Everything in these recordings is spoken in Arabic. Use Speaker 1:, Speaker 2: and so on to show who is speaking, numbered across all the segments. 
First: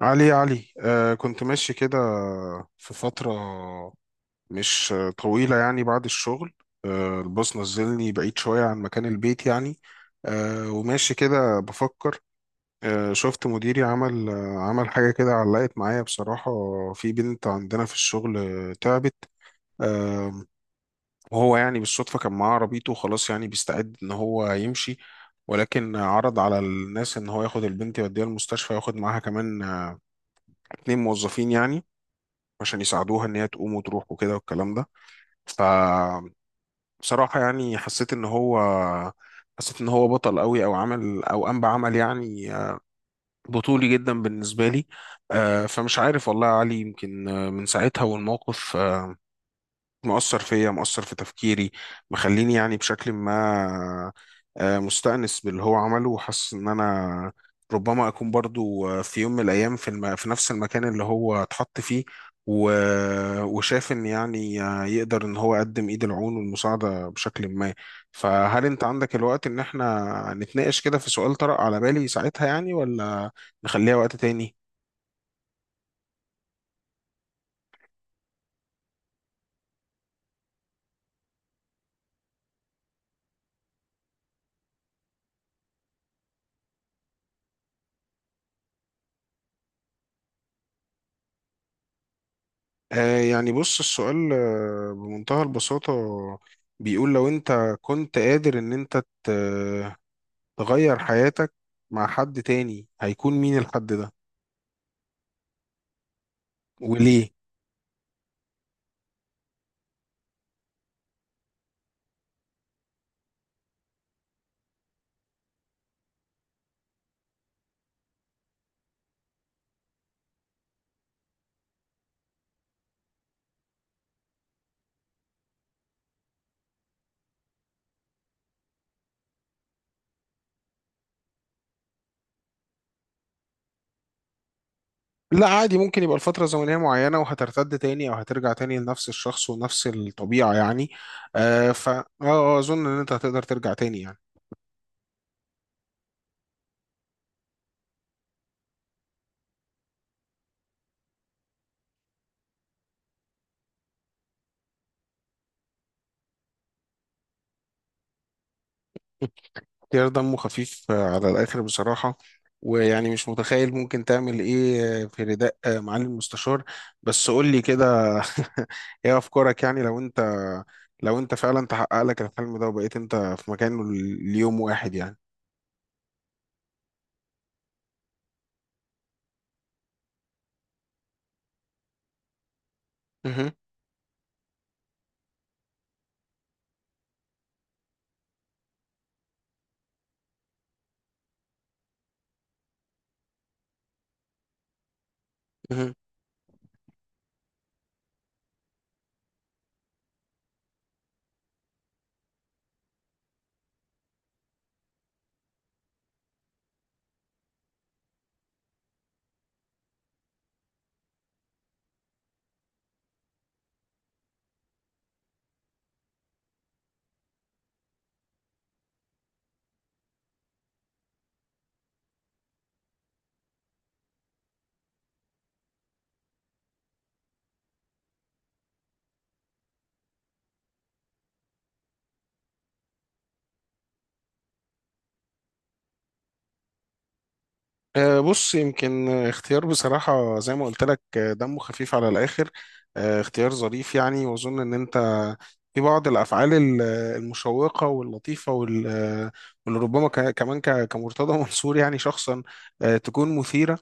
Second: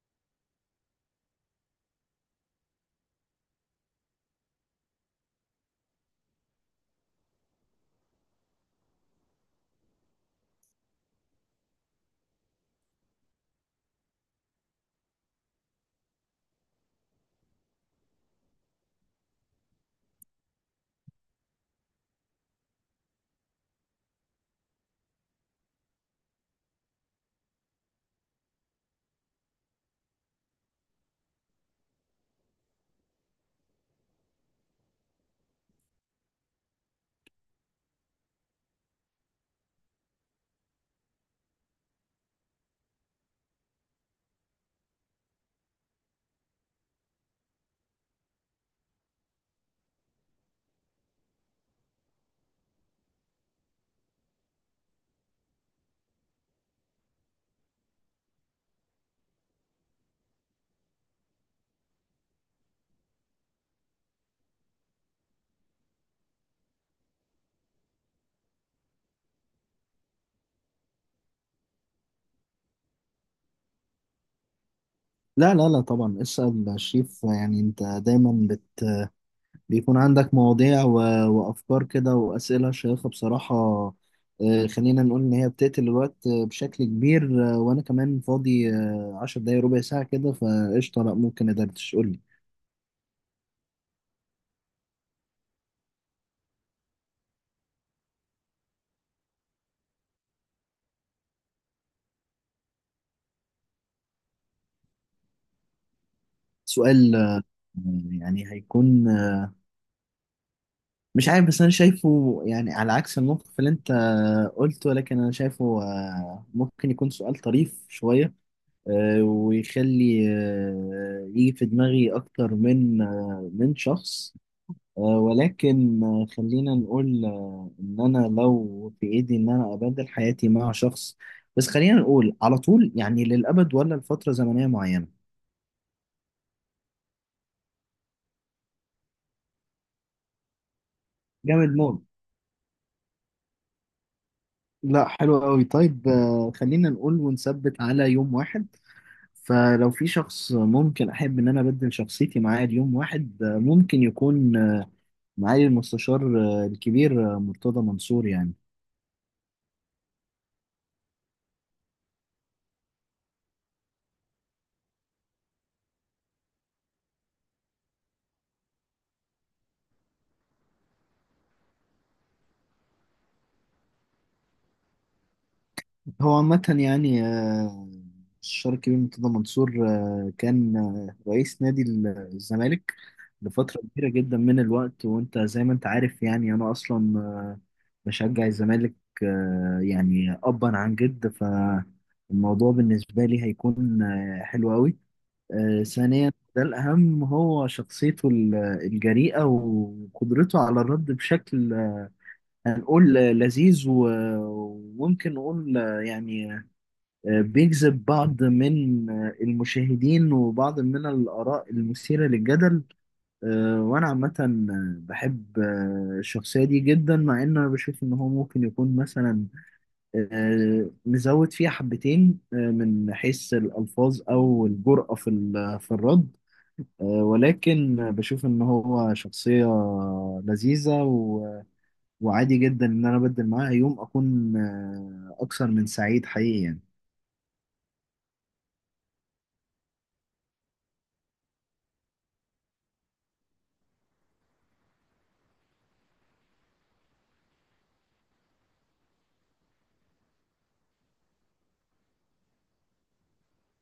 Speaker 1: علي، علي، كنت ماشي كده في فترة مش طويلة، يعني بعد الشغل. الباص نزلني بعيد شوية عن مكان البيت، يعني. وماشي كده بفكر. شفت مديري عمل حاجة كده، علقت معايا بصراحة. في بنت عندنا في الشغل، تعبت. آه وهو يعني بالصدفة كان معاه عربيته، وخلاص يعني بيستعد إن هو يمشي. ولكن عرض على الناس إن هو ياخد البنت يوديها المستشفى، ياخد معاها كمان اتنين موظفين، يعني، عشان يساعدوها ان هي تقوم وتروح وكده والكلام ده. ف بصراحة يعني، حسيت ان هو بطل قوي، او عمل، او قام بعمل، يعني، بطولي جدا بالنسبة لي. فمش عارف والله يا علي، يمكن، من ساعتها، والموقف مؤثر فيا، مؤثر في تفكيري، مخليني يعني بشكل ما مستأنس باللي هو عمله، وحاسس ان انا ربما اكون برضو، في يوم من الايام، في نفس المكان اللي هو اتحط فيه، و... وشاف ان يعني يقدر ان هو يقدم ايد العون والمساعدة بشكل ما. فهل انت عندك الوقت ان احنا نتناقش كده في سؤال طرأ على بالي ساعتها، يعني، ولا نخليها وقت تاني؟
Speaker 2: لا لا لا طبعا اسأل شريف. يعني انت دايما بيكون عندك مواضيع وافكار كده واسئلة شيقة بصراحة. خلينا نقول ان هي بتقتل الوقت بشكل كبير، وانا كمان فاضي عشر دقايق ربع ساعة كده فقشطة، لا ممكن ادردش، قول لي
Speaker 1: يعني بص، السؤال بمنتهى البساطة، بيقول لو انت كنت قادر ان انت ت- تغير حياتك مع حد تاني، هيكون مين الحد ده
Speaker 2: سؤال.
Speaker 1: وليه؟
Speaker 2: يعني هيكون مش عارف، بس انا شايفه يعني على عكس الموقف اللي انت قلته، لكن انا شايفه ممكن يكون سؤال طريف شوية ويخلي يجي في دماغي أكتر من من شخص. ولكن خلينا نقول إن أنا لو في إيدي إن أنا أبدل حياتي مع شخص، بس خلينا نقول على طول يعني للأبد ولا لفترة زمنية معينة.
Speaker 1: لا، عادي، ممكن يبقى لفترة زمنية معينة وهترتد تاني او هترجع تاني لنفس الشخص ونفس الطبيعة، يعني.
Speaker 2: جامد
Speaker 1: آه، ف
Speaker 2: موت.
Speaker 1: اه آه، اظن ان انت هتقدر ترجع تاني، يعني.
Speaker 2: لا حلو قوي. طيب خلينا نقول ونثبت على يوم واحد. فلو في شخص ممكن أحب إن أنا أبدل شخصيتي معاه ليوم واحد، ممكن يكون معالي المستشار الكبير مرتضى منصور يعني.
Speaker 1: اختيار دمه خفيف على الآخر، بصراحة. ويعني مش متخيل ممكن تعمل إيه في رداء معالي المستشار. بس قول لي كده. إيه أفكارك، يعني، لو أنت فعلا تحقق لك الحلم ده وبقيت أنت في مكانه ليوم واحد، يعني.
Speaker 2: هو عامة يعني الشارك الكبير مرتضى منصور كان رئيس نادي الزمالك
Speaker 1: مهم.
Speaker 2: لفترة كبيرة جدا من الوقت، وانت زي ما انت عارف يعني انا اصلا بشجع الزمالك. يعني ابا عن جد فالموضوع بالنسبة لي هيكون حلو قوي.
Speaker 1: مهم.
Speaker 2: ثانيا ده الأهم، هو شخصيته الجريئة وقدرته على الرد بشكل هنقول لذيذ وممكن نقول يعني بيجذب بعض من المشاهدين وبعض من الآراء المثيرة للجدل. وأنا عامة بحب الشخصية دي جدا، مع إن أنا بشوف إن هو ممكن يكون مثلا مزود فيها حبتين من حيث الألفاظ أو الجرأة في في الرد، ولكن بشوف إن هو شخصية لذيذة وعادي جدا إن أنا أبدل معاها يوم. أكون أكثر من سعيد حقيقي يعني.
Speaker 1: بص، يمكن اختيار بصراحة زي ما قلت لك دمه خفيف على الآخر. اختيار ظريف، يعني، وأظن إن أنت في بعض الأفعال المشوقة واللطيفة واللي ربما كمان كمرتضى منصور، يعني، شخصا تكون مثيرة،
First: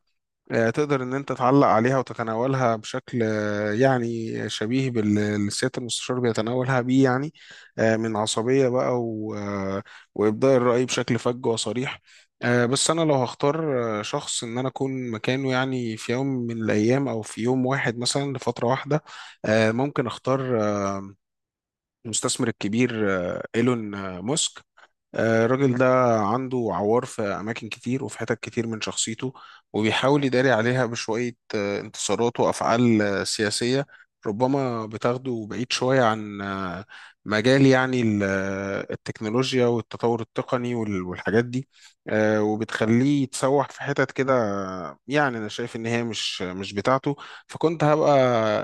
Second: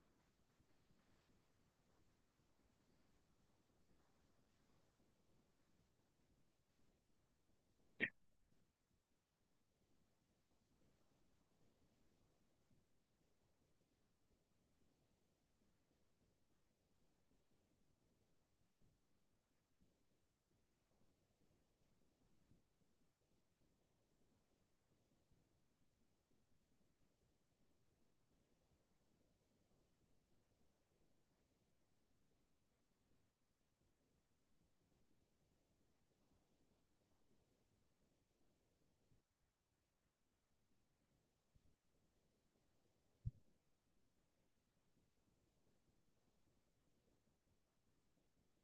Speaker 1: تقدر ان انت تعلق عليها وتتناولها بشكل يعني شبيه بالسيادة المستشار بيتناولها بيه، يعني من عصبية بقى، وإبداء الرأي بشكل فج وصريح. بس أنا لو هختار شخص إن أنا أكون مكانه، يعني في يوم من الأيام، أو في يوم واحد مثلا لفترة واحدة، ممكن أختار المستثمر الكبير إيلون ماسك. الراجل ده عنده عوار في أماكن كتير، وفي حتت كتير من شخصيته، وبيحاول يداري عليها بشوية انتصارات وأفعال سياسية، ربما بتاخده بعيد شوية عن مجال يعني التكنولوجيا والتطور التقني والحاجات دي. وبتخليه يتسوح في حتت كده. يعني أنا شايف إن هي مش بتاعته، فكنت هبقى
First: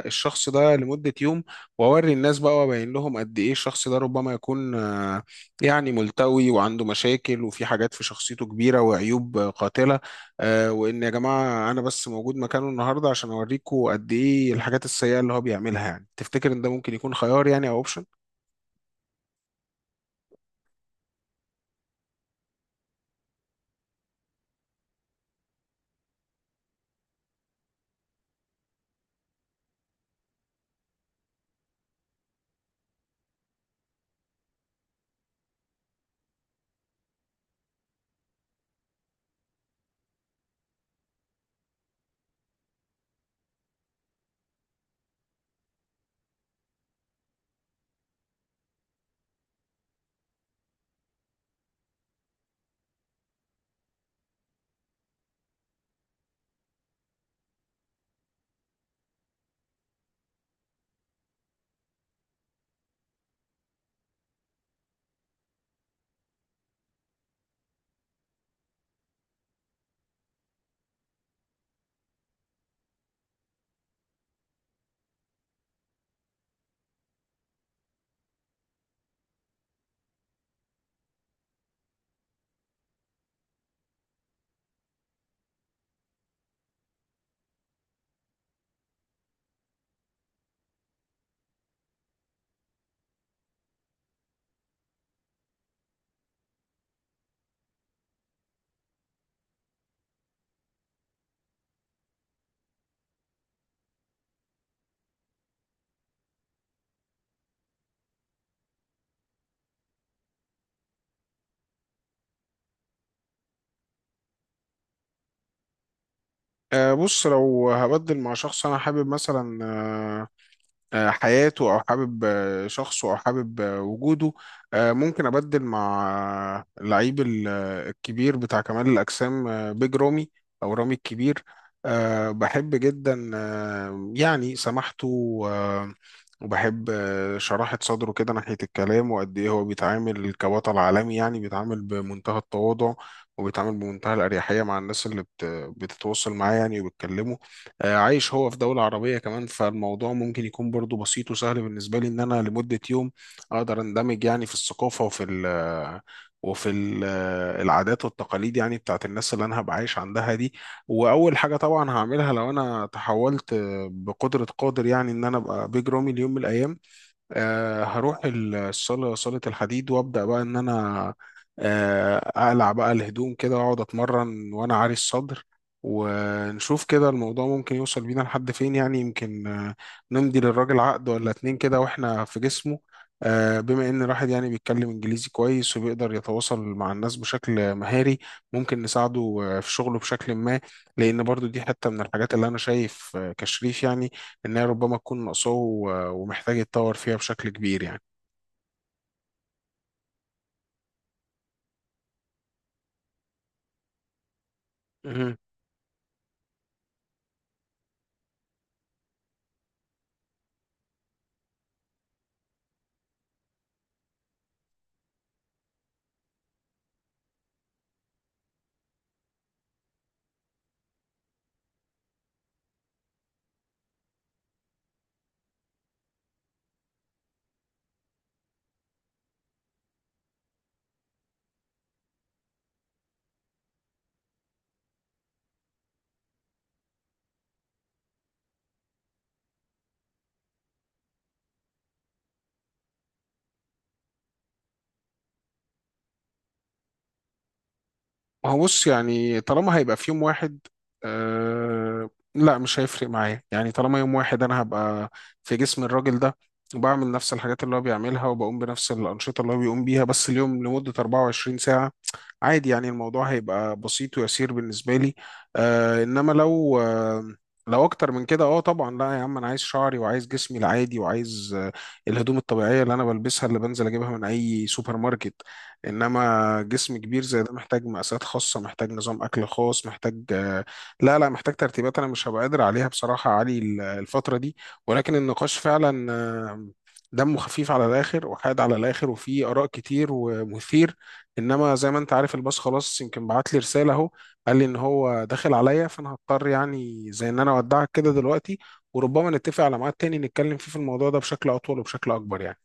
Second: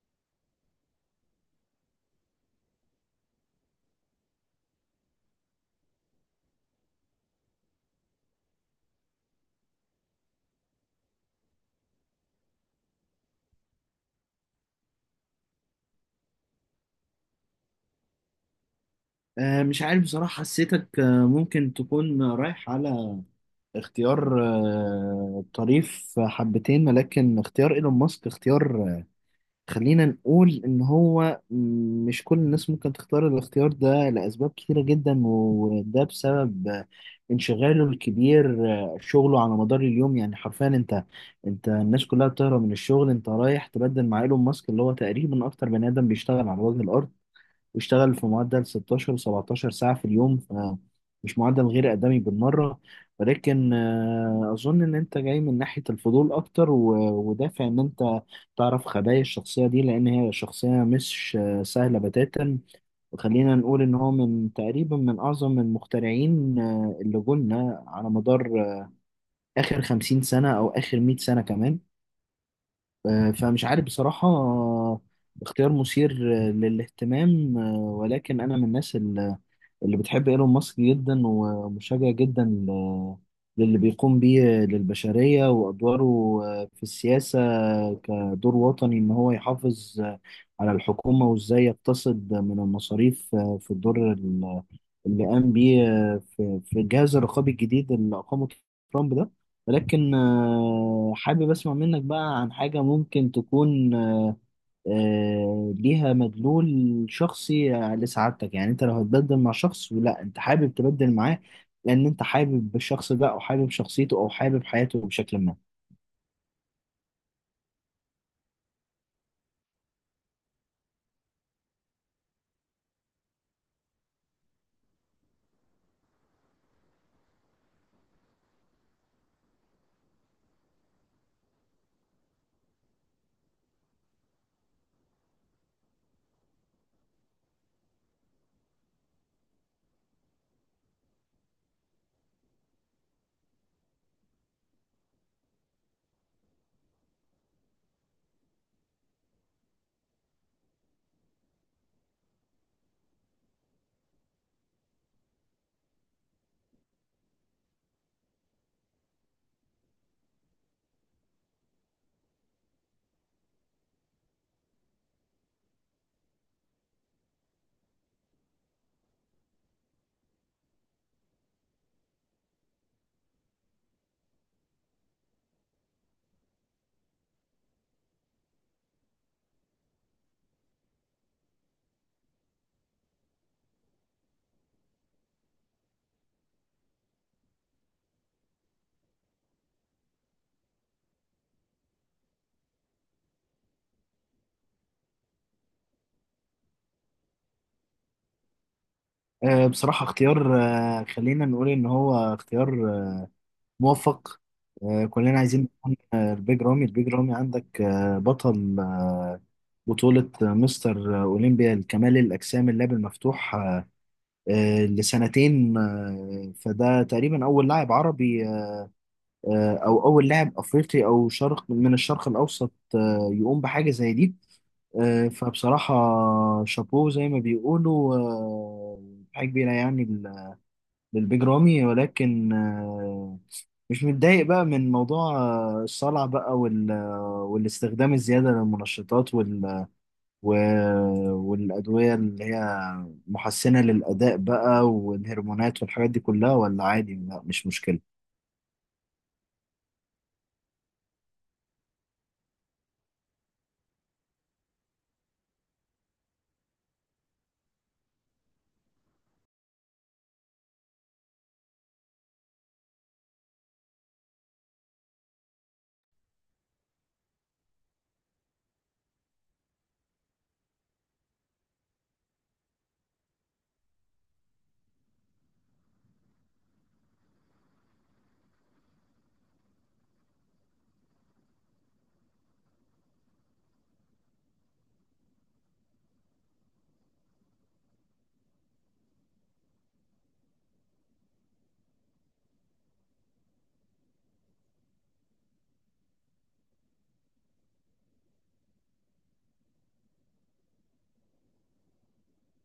Speaker 1: الشخص ده لمدة يوم، وأوري الناس بقى وأبين لهم قد إيه الشخص ده ربما يكون يعني ملتوي وعنده مشاكل وفي حاجات في شخصيته كبيرة وعيوب قاتلة، وإن يا جماعة أنا بس موجود مكانه النهاردة عشان أوريكم قد إيه الحاجات السيئة اللي هو بيعملها، يعني. تفتكر إن ده ممكن يكون خيار، يعني، أو أوبشن؟
Speaker 2: مش عارف بصراحة، حسيتك ممكن تكون رايح على اختيار طريف حبتين، ولكن اختيار ايلون ماسك اختيار خلينا نقول ان هو مش كل الناس ممكن تختار الاختيار ده لأسباب كتيرة جدا، وده بسبب انشغاله الكبير شغله على مدار اليوم. يعني حرفيا انت الناس كلها بتهرب من الشغل، انت رايح تبدل مع ايلون ماسك اللي هو تقريبا اكتر بني ادم بيشتغل على وجه الارض، واشتغل في معدل 16 17 ساعة في اليوم، فمش معدل غير آدمي بالمرة. ولكن أظن إن أنت جاي من ناحية الفضول أكتر ودافع إن أنت تعرف خبايا الشخصية دي، لأن هي شخصية مش سهلة بتاتا. وخلينا نقول إن هو من تقريبا من أعظم المخترعين اللي قلنا على مدار آخر 50 سنة أو آخر 100 سنة كمان. فمش عارف بصراحة، اختيار مثير للاهتمام، ولكن أنا من الناس اللي بتحب ايلون ماسك جدا، ومشجع جدا للي بيقوم بيه للبشرية وأدواره في السياسة كدور وطني، إن هو يحافظ على الحكومة وإزاي يقتصد من المصاريف في الدور اللي قام بيه في الجهاز الرقابي الجديد اللي أقامه ترامب ده. ولكن حابب أسمع منك بقى عن حاجة ممكن تكون ليها مدلول شخصي لسعادتك. يعني انت لو هتبدل مع شخص، ولا انت حابب تبدل معاه لان انت حابب الشخص ده، او حابب شخصيته، او حابب حياته بشكل ما؟
Speaker 1: بص، لو هبدل مع شخص أنا حابب مثلا حياته، او حابب شخصه، او حابب وجوده، ممكن ابدل مع اللعيب الكبير بتاع كمال الاجسام، بيج رامي، او رامي الكبير. بحب جدا يعني سماحته، وبحب شراحة صدره كده ناحية الكلام، وقد ايه هو بيتعامل كبطل عالمي، يعني بيتعامل بمنتهى التواضع، وبيتعامل بمنتهى الأريحية مع الناس اللي بتتواصل معاه، يعني، وبتكلمه. عايش هو في دولة عربية كمان، فالموضوع ممكن يكون برضو بسيط وسهل بالنسبة لي إن أنا لمدة يوم أقدر أندمج يعني في الثقافة، وفي ال آه، وفي العادات والتقاليد يعني بتاعت الناس اللي أنا هبقى عايش عندها دي. وأول حاجة طبعا هعملها لو أنا تحولت بقدرة قادر يعني إن أنا أبقى بيج رامي ليوم من الأيام، هروح الصالة، صالة الحديد، وأبدأ بقى إن أنا أقلع بقى الهدوم كده وأقعد أتمرن وأنا عاري الصدر، ونشوف كده الموضوع ممكن يوصل بينا لحد فين، يعني يمكن نمضي للراجل عقد ولا اتنين كده وإحنا في جسمه. بما إن الواحد يعني بيتكلم إنجليزي كويس وبيقدر يتواصل مع الناس بشكل مهاري، ممكن نساعده في شغله بشكل ما، لأن برضو دي حتة من الحاجات اللي أنا شايف كشريف يعني ان هي ربما تكون ناقصاه، ومحتاج يتطور فيها بشكل كبير، يعني.
Speaker 2: بصراحة اختيار خلينا نقول ان هو اختيار موفق.
Speaker 1: مهم.
Speaker 2: كلنا عايزين نكون، البيج رامي. البيج رامي عندك بطل بطولة مستر أولمبيا لكمال الأجسام اللعب المفتوح لسنتين، فده تقريبا أول لاعب عربي او اول لاعب افريقي او شرق من الشرق الاوسط يقوم بحاجه زي دي. فبصراحه شابوه زي ما بيقولوا. حاجه كبيره يعني للبيج رامي. ولكن مش متضايق بقى من موضوع الصلع بقى وال والاستخدام الزياده للمنشطات وال والادويه اللي هي محسنه للاداء بقى والهرمونات والحاجات دي كلها، ولا عادي لا مش مشكله؟
Speaker 1: ما هو بص، يعني، طالما هيبقى في يوم واحد، آه لا، مش هيفرق معايا، يعني، طالما يوم واحد انا هبقى في جسم الراجل ده، وبعمل نفس الحاجات اللي هو بيعملها، وبقوم بنفس الأنشطة اللي هو بيقوم بيها، بس اليوم لمدة 24 ساعة. عادي يعني، الموضوع هيبقى بسيط ويسير بالنسبة لي. إنما لو لو أكتر من كده، طبعا لا يا عم، أنا عايز شعري، وعايز جسمي العادي، وعايز الهدوم الطبيعية اللي أنا بلبسها، اللي بنزل أجيبها من أي سوبر ماركت. إنما جسم كبير زي ده محتاج مقاسات خاصة، محتاج نظام أكل خاص، محتاج لا لا، محتاج ترتيبات، أنا مش هبقى قادر عليها بصراحة يا علي الفترة دي. ولكن النقاش فعلا دمه خفيف على الآخر، وحاد على الآخر، وفيه آراء كتير، ومثير. انما زي ما انت عارف، الباص خلاص يمكن بعت لي رساله اهو، قال لي ان هو داخل عليا، فانا هضطر يعني زي ان انا اودعك كده دلوقتي، وربما نتفق على ميعاد تاني نتكلم فيه في الموضوع ده بشكل اطول وبشكل اكبر، يعني.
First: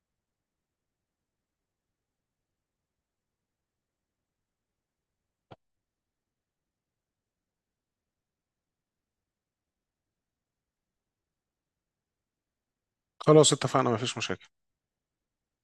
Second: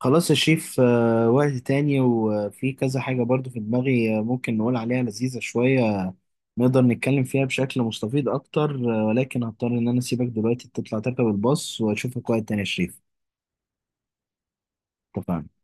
Speaker 2: خلاص يا شيف وقت تاني، وفي كذا حاجة برضو في دماغي ممكن نقول عليها لذيذة شوية نقدر نتكلم فيها بشكل مستفيض أكتر. ولكن هضطر إن أنا أسيبك دلوقتي تطلع تركب الباص، وأشوفك وقت تاني يا شريف.
Speaker 1: خلاص، اتفقنا، مفيش مشاكل.
Speaker 2: اتفقنا.